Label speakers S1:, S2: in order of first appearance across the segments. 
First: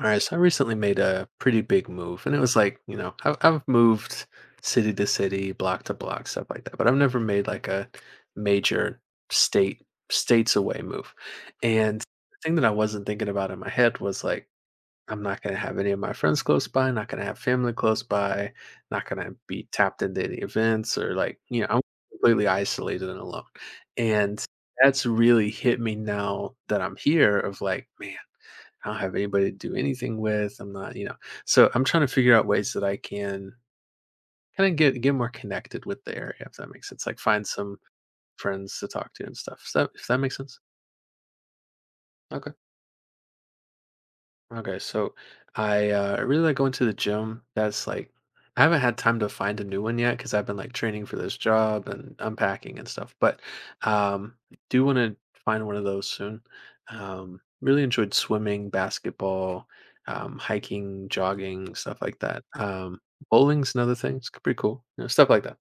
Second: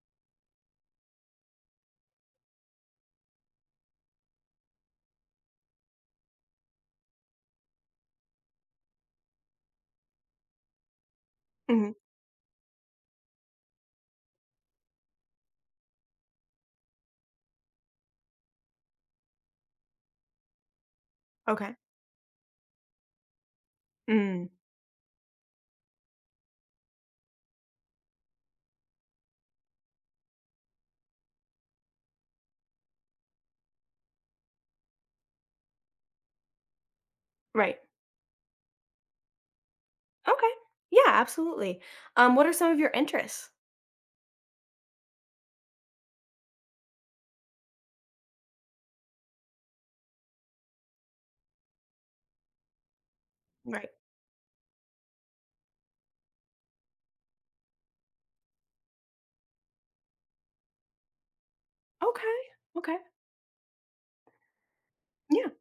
S1: All right, so I recently made a pretty big move, and it was like, I've moved city to city, block to block, stuff like that, but I've never made like a major state states away move.
S2: Mhm.
S1: And the thing that I wasn't thinking about in my head was like, I'm not going to have any of my friends close by, not going to have family close by, not going to be tapped into any events or
S2: Okay.
S1: I'm completely isolated and alone. And
S2: Mm,
S1: that's really hit me now that I'm here of like, man, I don't have anybody to do anything with. I'm not, you know. So I'm trying to figure out ways that I can kind of get more connected with the area, if that makes sense. Like find some
S2: right.
S1: friends to talk to and stuff. So if that makes
S2: Okay.
S1: sense.
S2: Yeah, absolutely. What
S1: Okay.
S2: are some of your interests?
S1: Okay, so I really like going to the gym. That's like I haven't had time to find a new one yet because I've been like training for this job and unpacking and stuff. But
S2: Right.
S1: um, do want to find one of those soon. Really enjoyed swimming, basketball, hiking, jogging, stuff like
S2: Okay.
S1: that.
S2: Okay.
S1: Bowling's another thing. It's pretty cool. Stuff like
S2: Yeah.
S1: that.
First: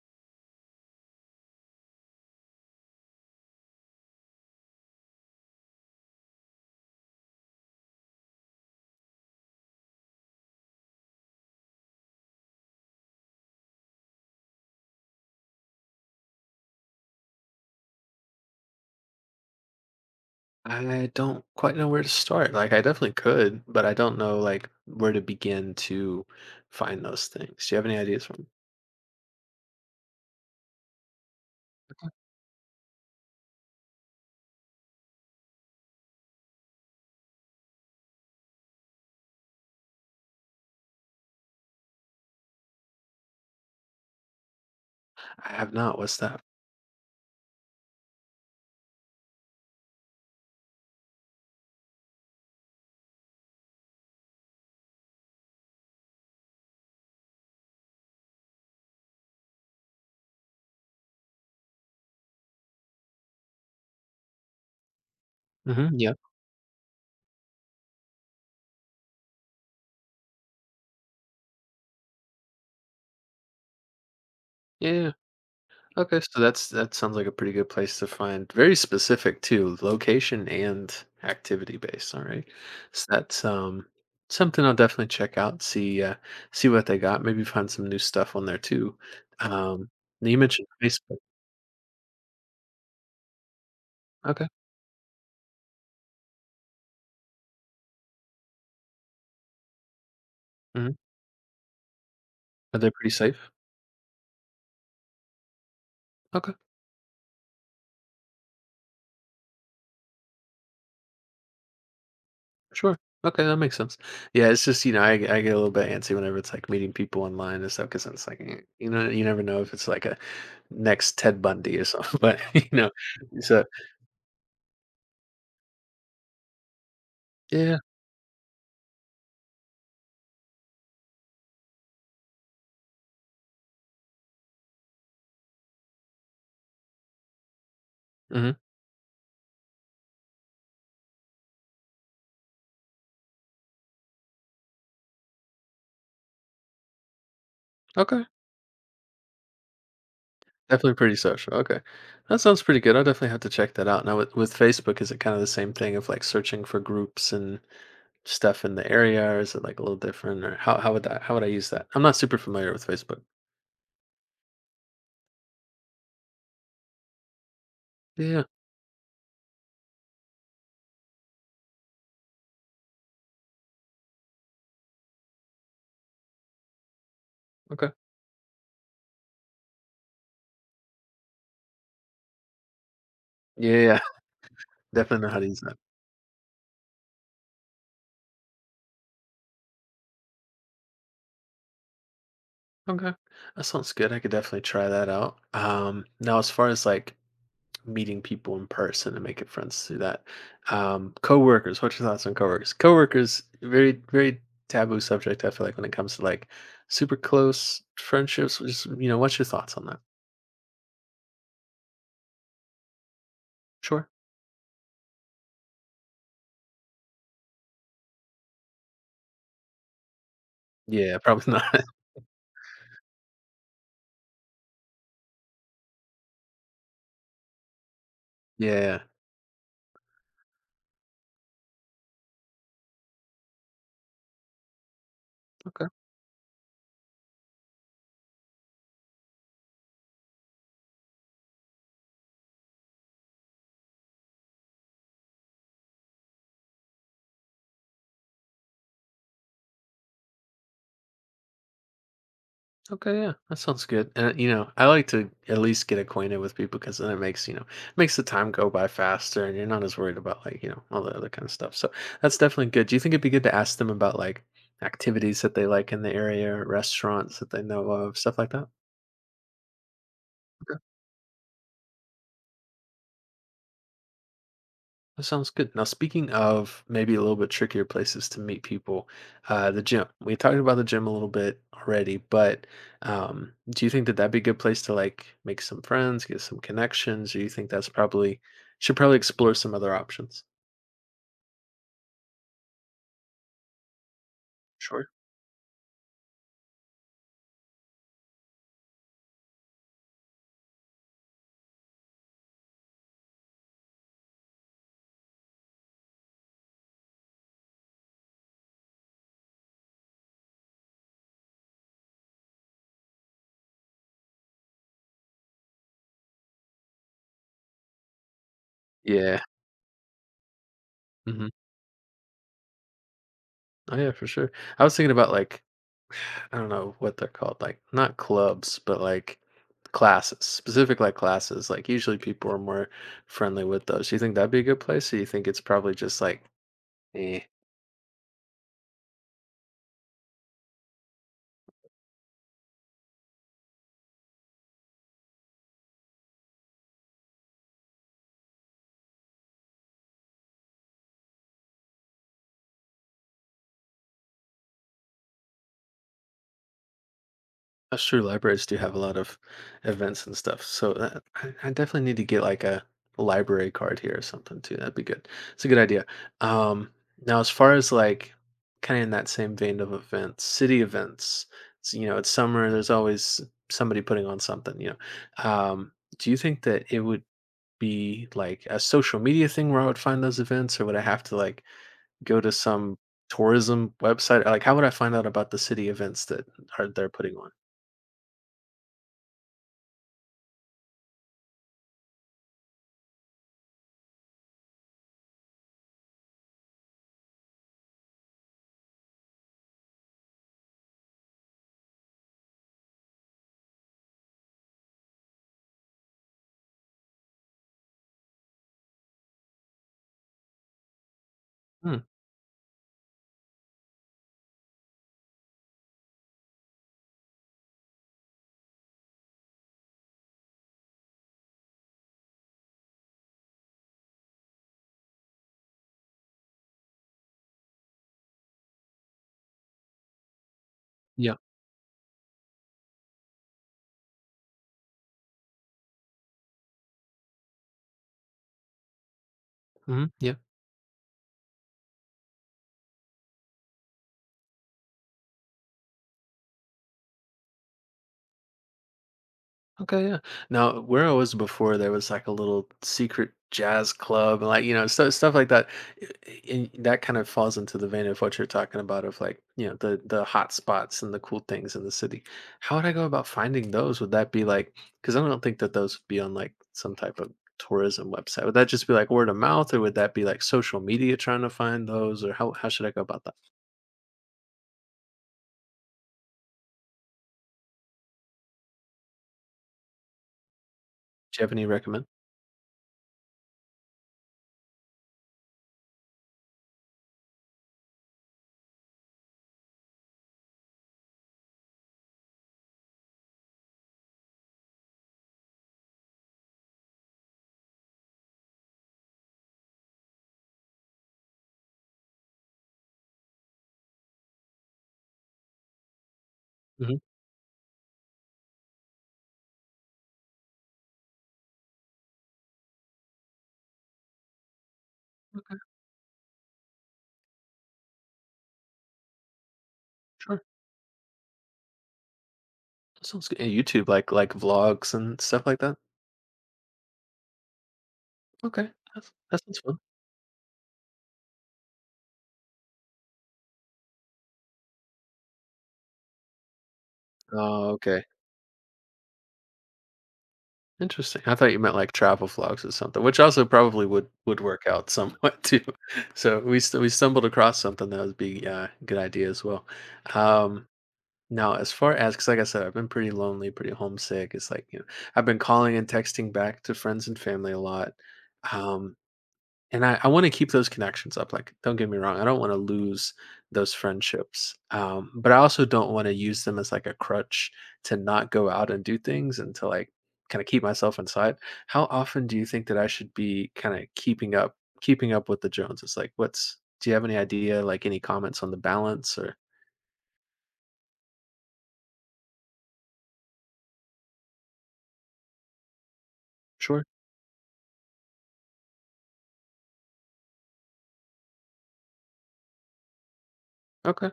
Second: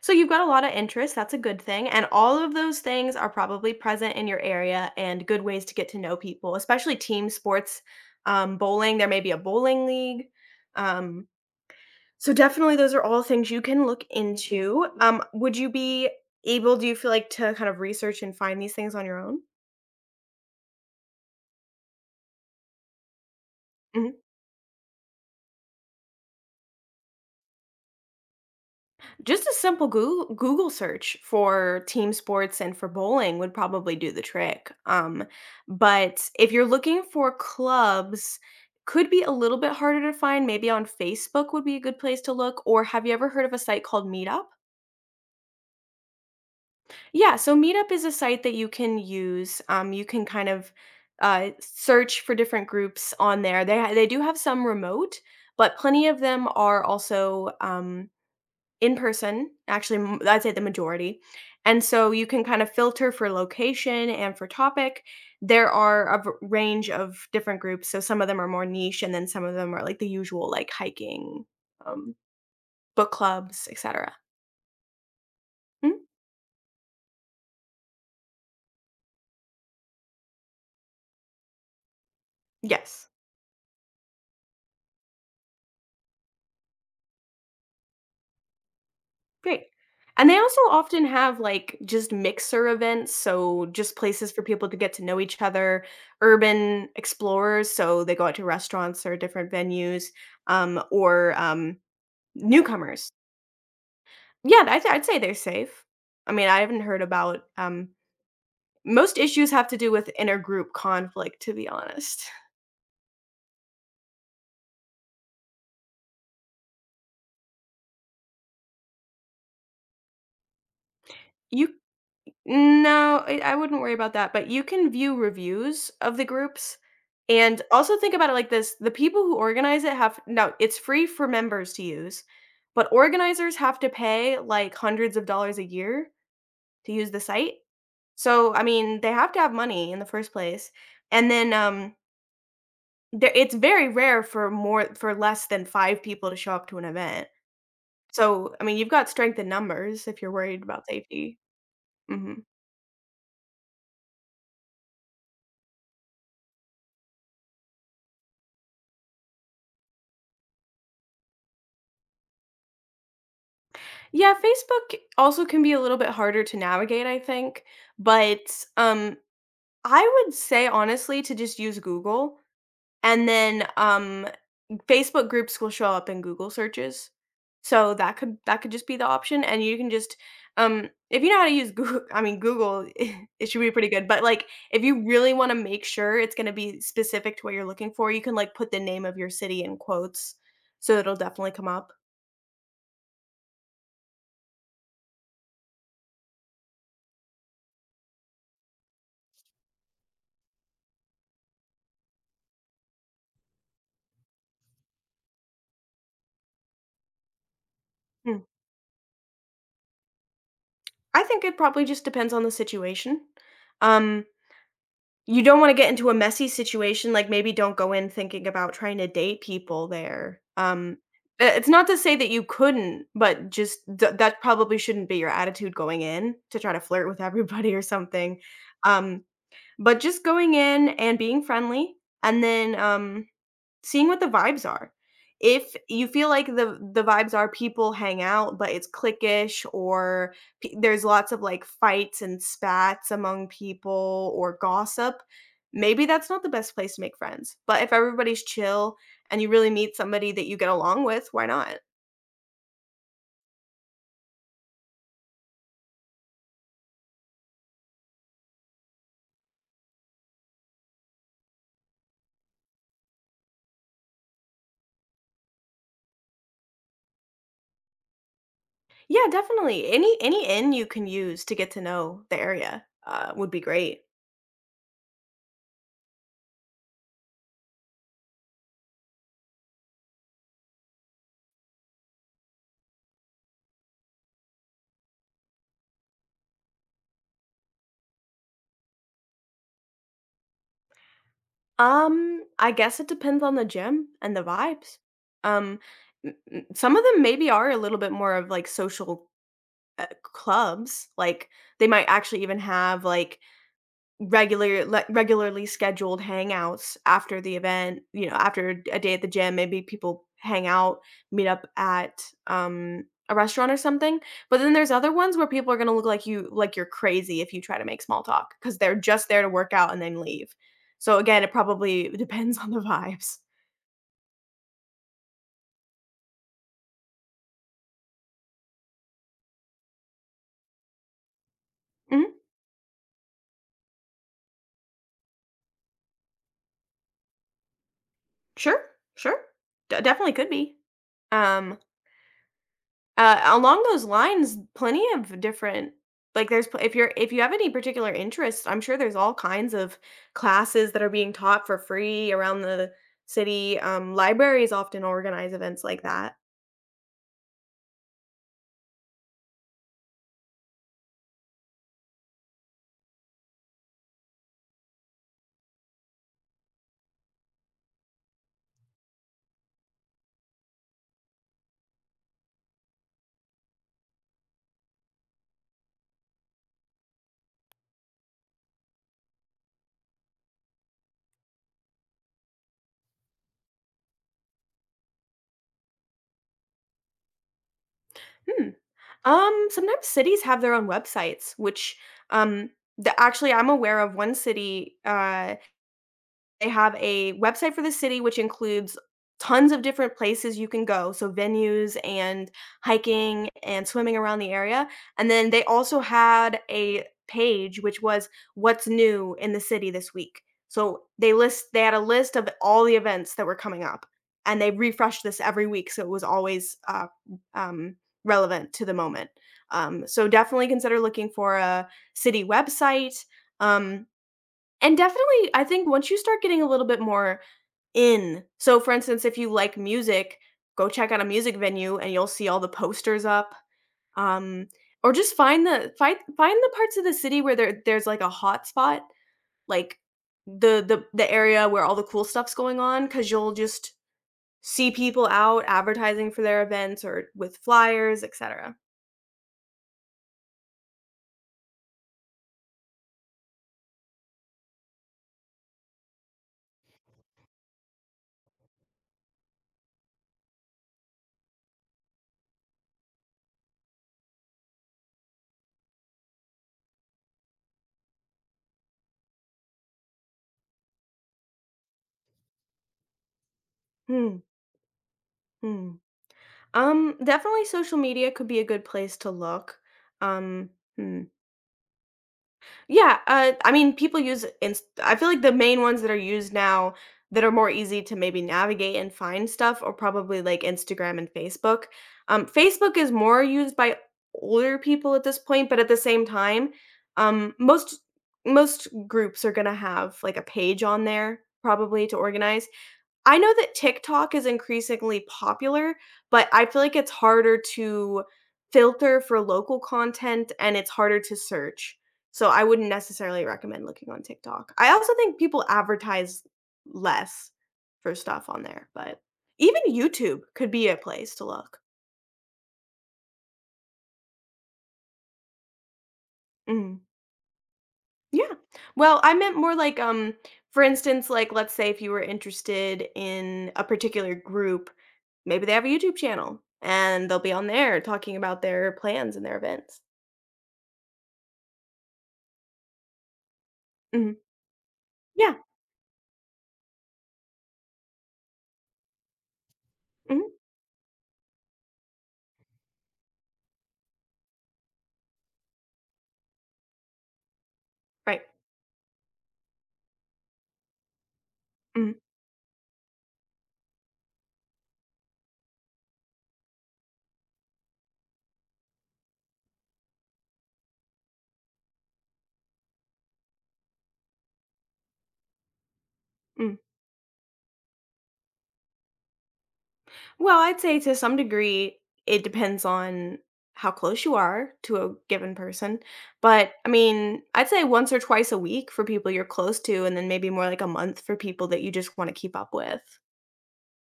S2: So you've got a lot of interests. That's a good thing. And all of those things are probably present in your area and good ways to get to know people, especially team sports, bowling. There may be a bowling league. Um, so definitely those are all things you can look into. Would you be able, do you feel like, to kind of research and find these things on your own?
S1: I don't quite know where to start. Like I definitely could, but I don't know like where to begin to find those things. Do you have any ideas for me?
S2: Just a simple Google search for team sports and for bowling would probably do the trick. But if you're looking for clubs, could be a little bit harder to find. Maybe on Facebook would be a good place to look. Or have you ever heard of a site called Meetup?
S1: I have not. What's that?
S2: Yeah, so Meetup is a site that you can use. You can kind of search for different groups on there. They do have some remote, but plenty of them are also. In person, actually, I'd say the majority. And so you can kind of filter for location and for topic. There
S1: Mhm,
S2: are
S1: yeah.
S2: a range of different groups. So some of them are more niche, and then some of them are like the usual, like hiking, um, book clubs, etc.
S1: Yeah, yeah.
S2: Mhm.
S1: Okay, so that sounds like a pretty good place to find very specific too, location and activity based, alright. So
S2: Yes,
S1: that's, something I'll definitely check out, see, see what they got, maybe find some new stuff on there too.
S2: great.
S1: Um,
S2: And
S1: now
S2: they
S1: you
S2: also
S1: mentioned
S2: often
S1: Facebook.
S2: have like just mixer events. So just places for
S1: Okay.
S2: people to get to know each other, urban explorers. So they go out to restaurants or different venues, um,
S1: Mhm.
S2: or um,
S1: Are they pretty
S2: newcomers.
S1: safe?
S2: Yeah, I'd say they're safe. I mean,
S1: Okay.
S2: I haven't heard about, most issues have to do with intergroup conflict, to be honest.
S1: Sure. Okay, that makes sense. Yeah, it's just I get a little bit antsy whenever it's like meeting people online and stuff because it's like eh, you never know if it's like a next Ted
S2: You
S1: Bundy or something, but you know.
S2: no, I
S1: So
S2: wouldn't worry about that, but you can view reviews of the groups, and
S1: yeah.
S2: also think about it like this, the people who organize it have no, it's free for members to use, but organizers have to pay, like, hundreds of dollars a year to use the site. So,
S1: Hmm.
S2: I mean, they have to have money in the first place, and then, there it's very rare for more for less than 5 people to show up to an event.
S1: Okay.
S2: So, I mean, you've got strength in numbers if you're worried about
S1: Definitely pretty
S2: safety.
S1: social. Okay, that
S2: Mhm.
S1: sounds pretty good. I'll definitely have to check that out. Now with Facebook, is it kind of the same thing of like searching for groups and stuff in the area, or is it like a little different, or how would I use that? I'm not super familiar with Facebook.
S2: Yeah, Facebook also can be a little bit harder to navigate, I think,
S1: Yeah.
S2: but, I would say honestly to just use Google and then, Facebook groups will show up in Google searches.
S1: Okay.
S2: So that could just be the option and you can just if you know how to use Google I mean Google it should be
S1: Yeah,
S2: pretty
S1: yeah.
S2: good, but like if you
S1: Definitely know
S2: really
S1: how to
S2: want to
S1: use that.
S2: make sure it's going to be specific to what you're looking for, you can like put the name of your city in quotes so it'll definitely come up.
S1: Okay. That sounds good. I could definitely try that out. Now, as far as like meeting people in person and making friends through that, coworkers, what's your thoughts on coworkers? Coworkers, very taboo subject, I feel like, when it comes to like super close
S2: Hmm.
S1: friendships. Just, you know, what's your thoughts on that?
S2: I think it probably just depends on the situation.
S1: Sure.
S2: Um You don't wanna get into a messy situation, like, maybe don't go in thinking about trying to date people there,
S1: Yeah,
S2: I
S1: probably
S2: it's
S1: not.
S2: not to say that you couldn't, but just th that probably shouldn't be your attitude going in to try to flirt with everybody or something,
S1: Yeah.
S2: um, but just going in and being friendly, and then, seeing what the vibes are. If
S1: Okay.
S2: you feel like the vibes are people hang out, but it's cliquish or p there's lots of, like, fights and spats among people or gossip, maybe that's not the best place to make friends. But if everybody's chill and you really meet somebody that you get along with, why not?
S1: Okay, yeah, that sounds good. And you know, I like to at least get acquainted with people because then it makes makes the time go by faster, and you're not as worried about like all the other kind of stuff. So that's definitely good. Do you think it'd be good to ask them about like activities that they like in the area, or restaurants that they know of, stuff like that?
S2: Yeah, definitely. Any inn you can use to get to know the area, would be great.
S1: That sounds good. Now, speaking of maybe a little bit trickier places to meet people, the gym. We talked about the gym a little bit already, but do you think that that'd be a good place to like make some friends, get some connections? Or you think that's probably should probably explore some other options?
S2: I guess it depends on the gym and the vibes.
S1: Sure.
S2: Um, some of them maybe are a little bit more of like social clubs. Like they might actually even have like regularly scheduled hangouts after the event, you know, after a day at the gym, maybe people hang out, meet up at, a restaurant or something, but then there's other ones where people are gonna look like you like you're crazy if you try to make small talk because 'cause they're just
S1: Yeah.
S2: there to work out and then leave. So, again,
S1: Hmm.
S2: it probably depends on the vibes.
S1: Oh yeah, for sure. I was thinking about like I don't know what they're called, like not clubs, but like classes, specific like classes. Like usually
S2: Mhm.
S1: people are more friendly with those. Do you think that'd be a good place, or you think it's probably just like, eh?
S2: Sure, sure. De Definitely could be. Um Along those lines, plenty of different like there's pl- if you're if you have any particular interest, I'm sure there's all kinds of classes that are being taught for free around the city. Libraries often organize events like that.
S1: That's true. Libraries do have a lot of events and stuff. So I definitely need to get like a library card here or something too. That'd be good. It's a good idea. Um, Now, as far as like kind of in that same vein of events, city events, it's, you know, it's summer, there's always somebody putting on something, you know. Do you think that it would be like a social media thing where I would find those events, or would I have to like go to some tourism website? Like, how would I find out about the city events that are they're putting on?
S2: Hmm. Sometimes cities have their own websites, which um, actually I'm aware of one city. They have a website for the city, which includes tons of different places you can go, so venues and hiking and swimming around the area, and then they also had a page which was what's new in the city this week. So they had
S1: Hmm.
S2: a list of all the events that were coming up, and they refreshed this every week, so it was always, um, relevant to the moment. So definitely consider looking for a city website, um and definitely, I think once you start getting a little bit more in so for instance, if you like music, go check out a
S1: Yeah.
S2: music venue and you'll see all the posters up, um, or just find the find find the parts of the city where there's, like, a hot spot, like,
S1: Hmm. Yeah.
S2: the area where all the cool stuff's going on, because 'cause you'll just see people out advertising for their events or with flyers, etcetera.
S1: Okay. Yeah. Now, where I was before, there was like a little secret jazz club, and like you know, stuff like that. And that kind of falls into the vein of what you're talking about, of like you know, the hot spots and the cool things in the city. How would I go about finding those? Would that be like? Because I don't think that those would be on like some type of tourism website. Would that just be like word of mouth, or would that be like social media trying to find those, or how should I go about that?
S2: Hmm, hmm. Definitely social media could be a good place to look. Um, hmm.
S1: Do you have any recommend?
S2: Yeah, I mean, people I feel like the main ones that are used now that are more easy to maybe navigate and find stuff are probably like Instagram and Facebook. Facebook is more used by older people at this point, but at the same time, um, most most groups are gonna have like a page on there probably to organize. I know that TikTok is increasingly popular, but I feel like
S1: Hmm.
S2: it's harder to filter for local content and it's harder to search. So I wouldn't necessarily recommend looking on TikTok. I also think
S1: Okay.
S2: people advertise less for stuff on there, but even
S1: Sure.
S2: YouTube could be a place to look.
S1: That sounds good. And YouTube, like vlogs and stuff like that.
S2: Mhm. Yeah.
S1: Okay, that's
S2: Well, I
S1: that
S2: meant
S1: sounds
S2: more
S1: fun.
S2: like, for instance, like let's say if you were interested in a particular group, maybe they have a YouTube channel and they'll be on
S1: Oh,
S2: there
S1: okay,
S2: talking about their plans and their events.
S1: interesting. I thought you meant like travel vlogs or something, which also probably would
S2: Mhm.
S1: would work out somewhat
S2: Yeah.
S1: too. So we stumbled across something that would be a good idea as well.
S2: Hmm.
S1: Um, Now, as far as because like I said, I've been pretty lonely, pretty homesick. It's like you know, I've been calling and texting back to friends and family a lot.
S2: Right.
S1: Um, And I want to keep those connections up. Like, don't get me
S2: Hmm.
S1: wrong, I don't want to lose those friendships, but I also don't want to use them as like a crutch to not go out and do things and to like kind of keep myself inside. How often do you think that I should be kind of keeping up with the Joneses? Like, what's
S2: Hmm.
S1: do you have any idea? Like, any comments on the balance or?
S2: Well, I'd say to some degree it depends on how close you are to a given person, but
S1: Sure.
S2: I mean, I'd say once or twice a week for people you're close to, and then maybe more like a month for people that you just want to keep up with.
S1: Okay,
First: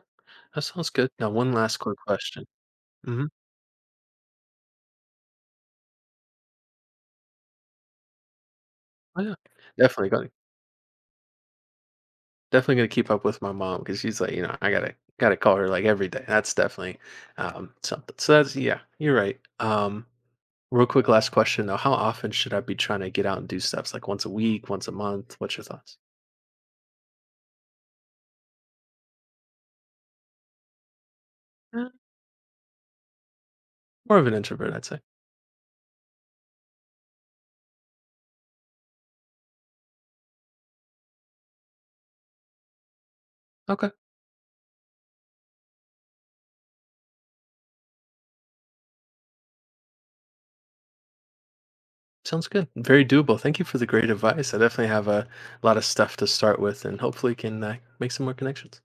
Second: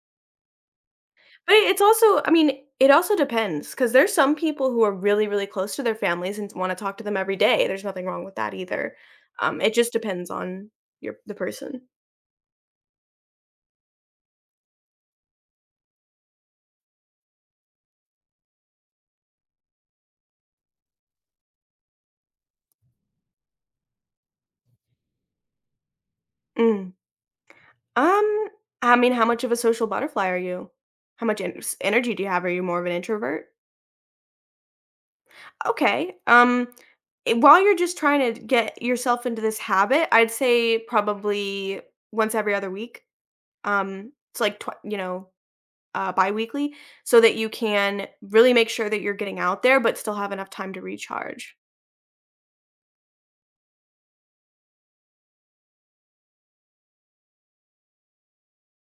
S1: that sounds good. Now, one
S2: But
S1: last
S2: it's
S1: quick
S2: also I
S1: question.
S2: mean, it also
S1: Hmm.
S2: depends because there's some people who are really, really close to their families and wanna talk to them every day, there's nothing wrong with that either.
S1: Oh yeah,
S2: It just
S1: definitely. Go.
S2: depends on your the person.
S1: Definitely gonna keep up with my mom because she's like, you know, I gotta call her like every day. That's definitely something. So that's yeah, you're right. Real quick, last question though: How often should I be trying to get out and do stuffs? Like once a week, once a month? What's your thoughts?
S2: Mm. Um, I mean, how much of a social butterfly are you? How much en s
S1: Uh,
S2: energy do you have? Are you more of an introvert?
S1: More of an introvert, I'd say.
S2: Okay, while you're just trying to get yourself into this habit, I'd say probably once every other week.
S1: Okay,
S2: It's like tw you know biweekly so that you can really make sure that you're getting out there, but still have enough time to recharge.
S1: sounds good. Very doable. Thank you for the great advice. I definitely have a lot of stuff to start with, and hopefully can make some more connections.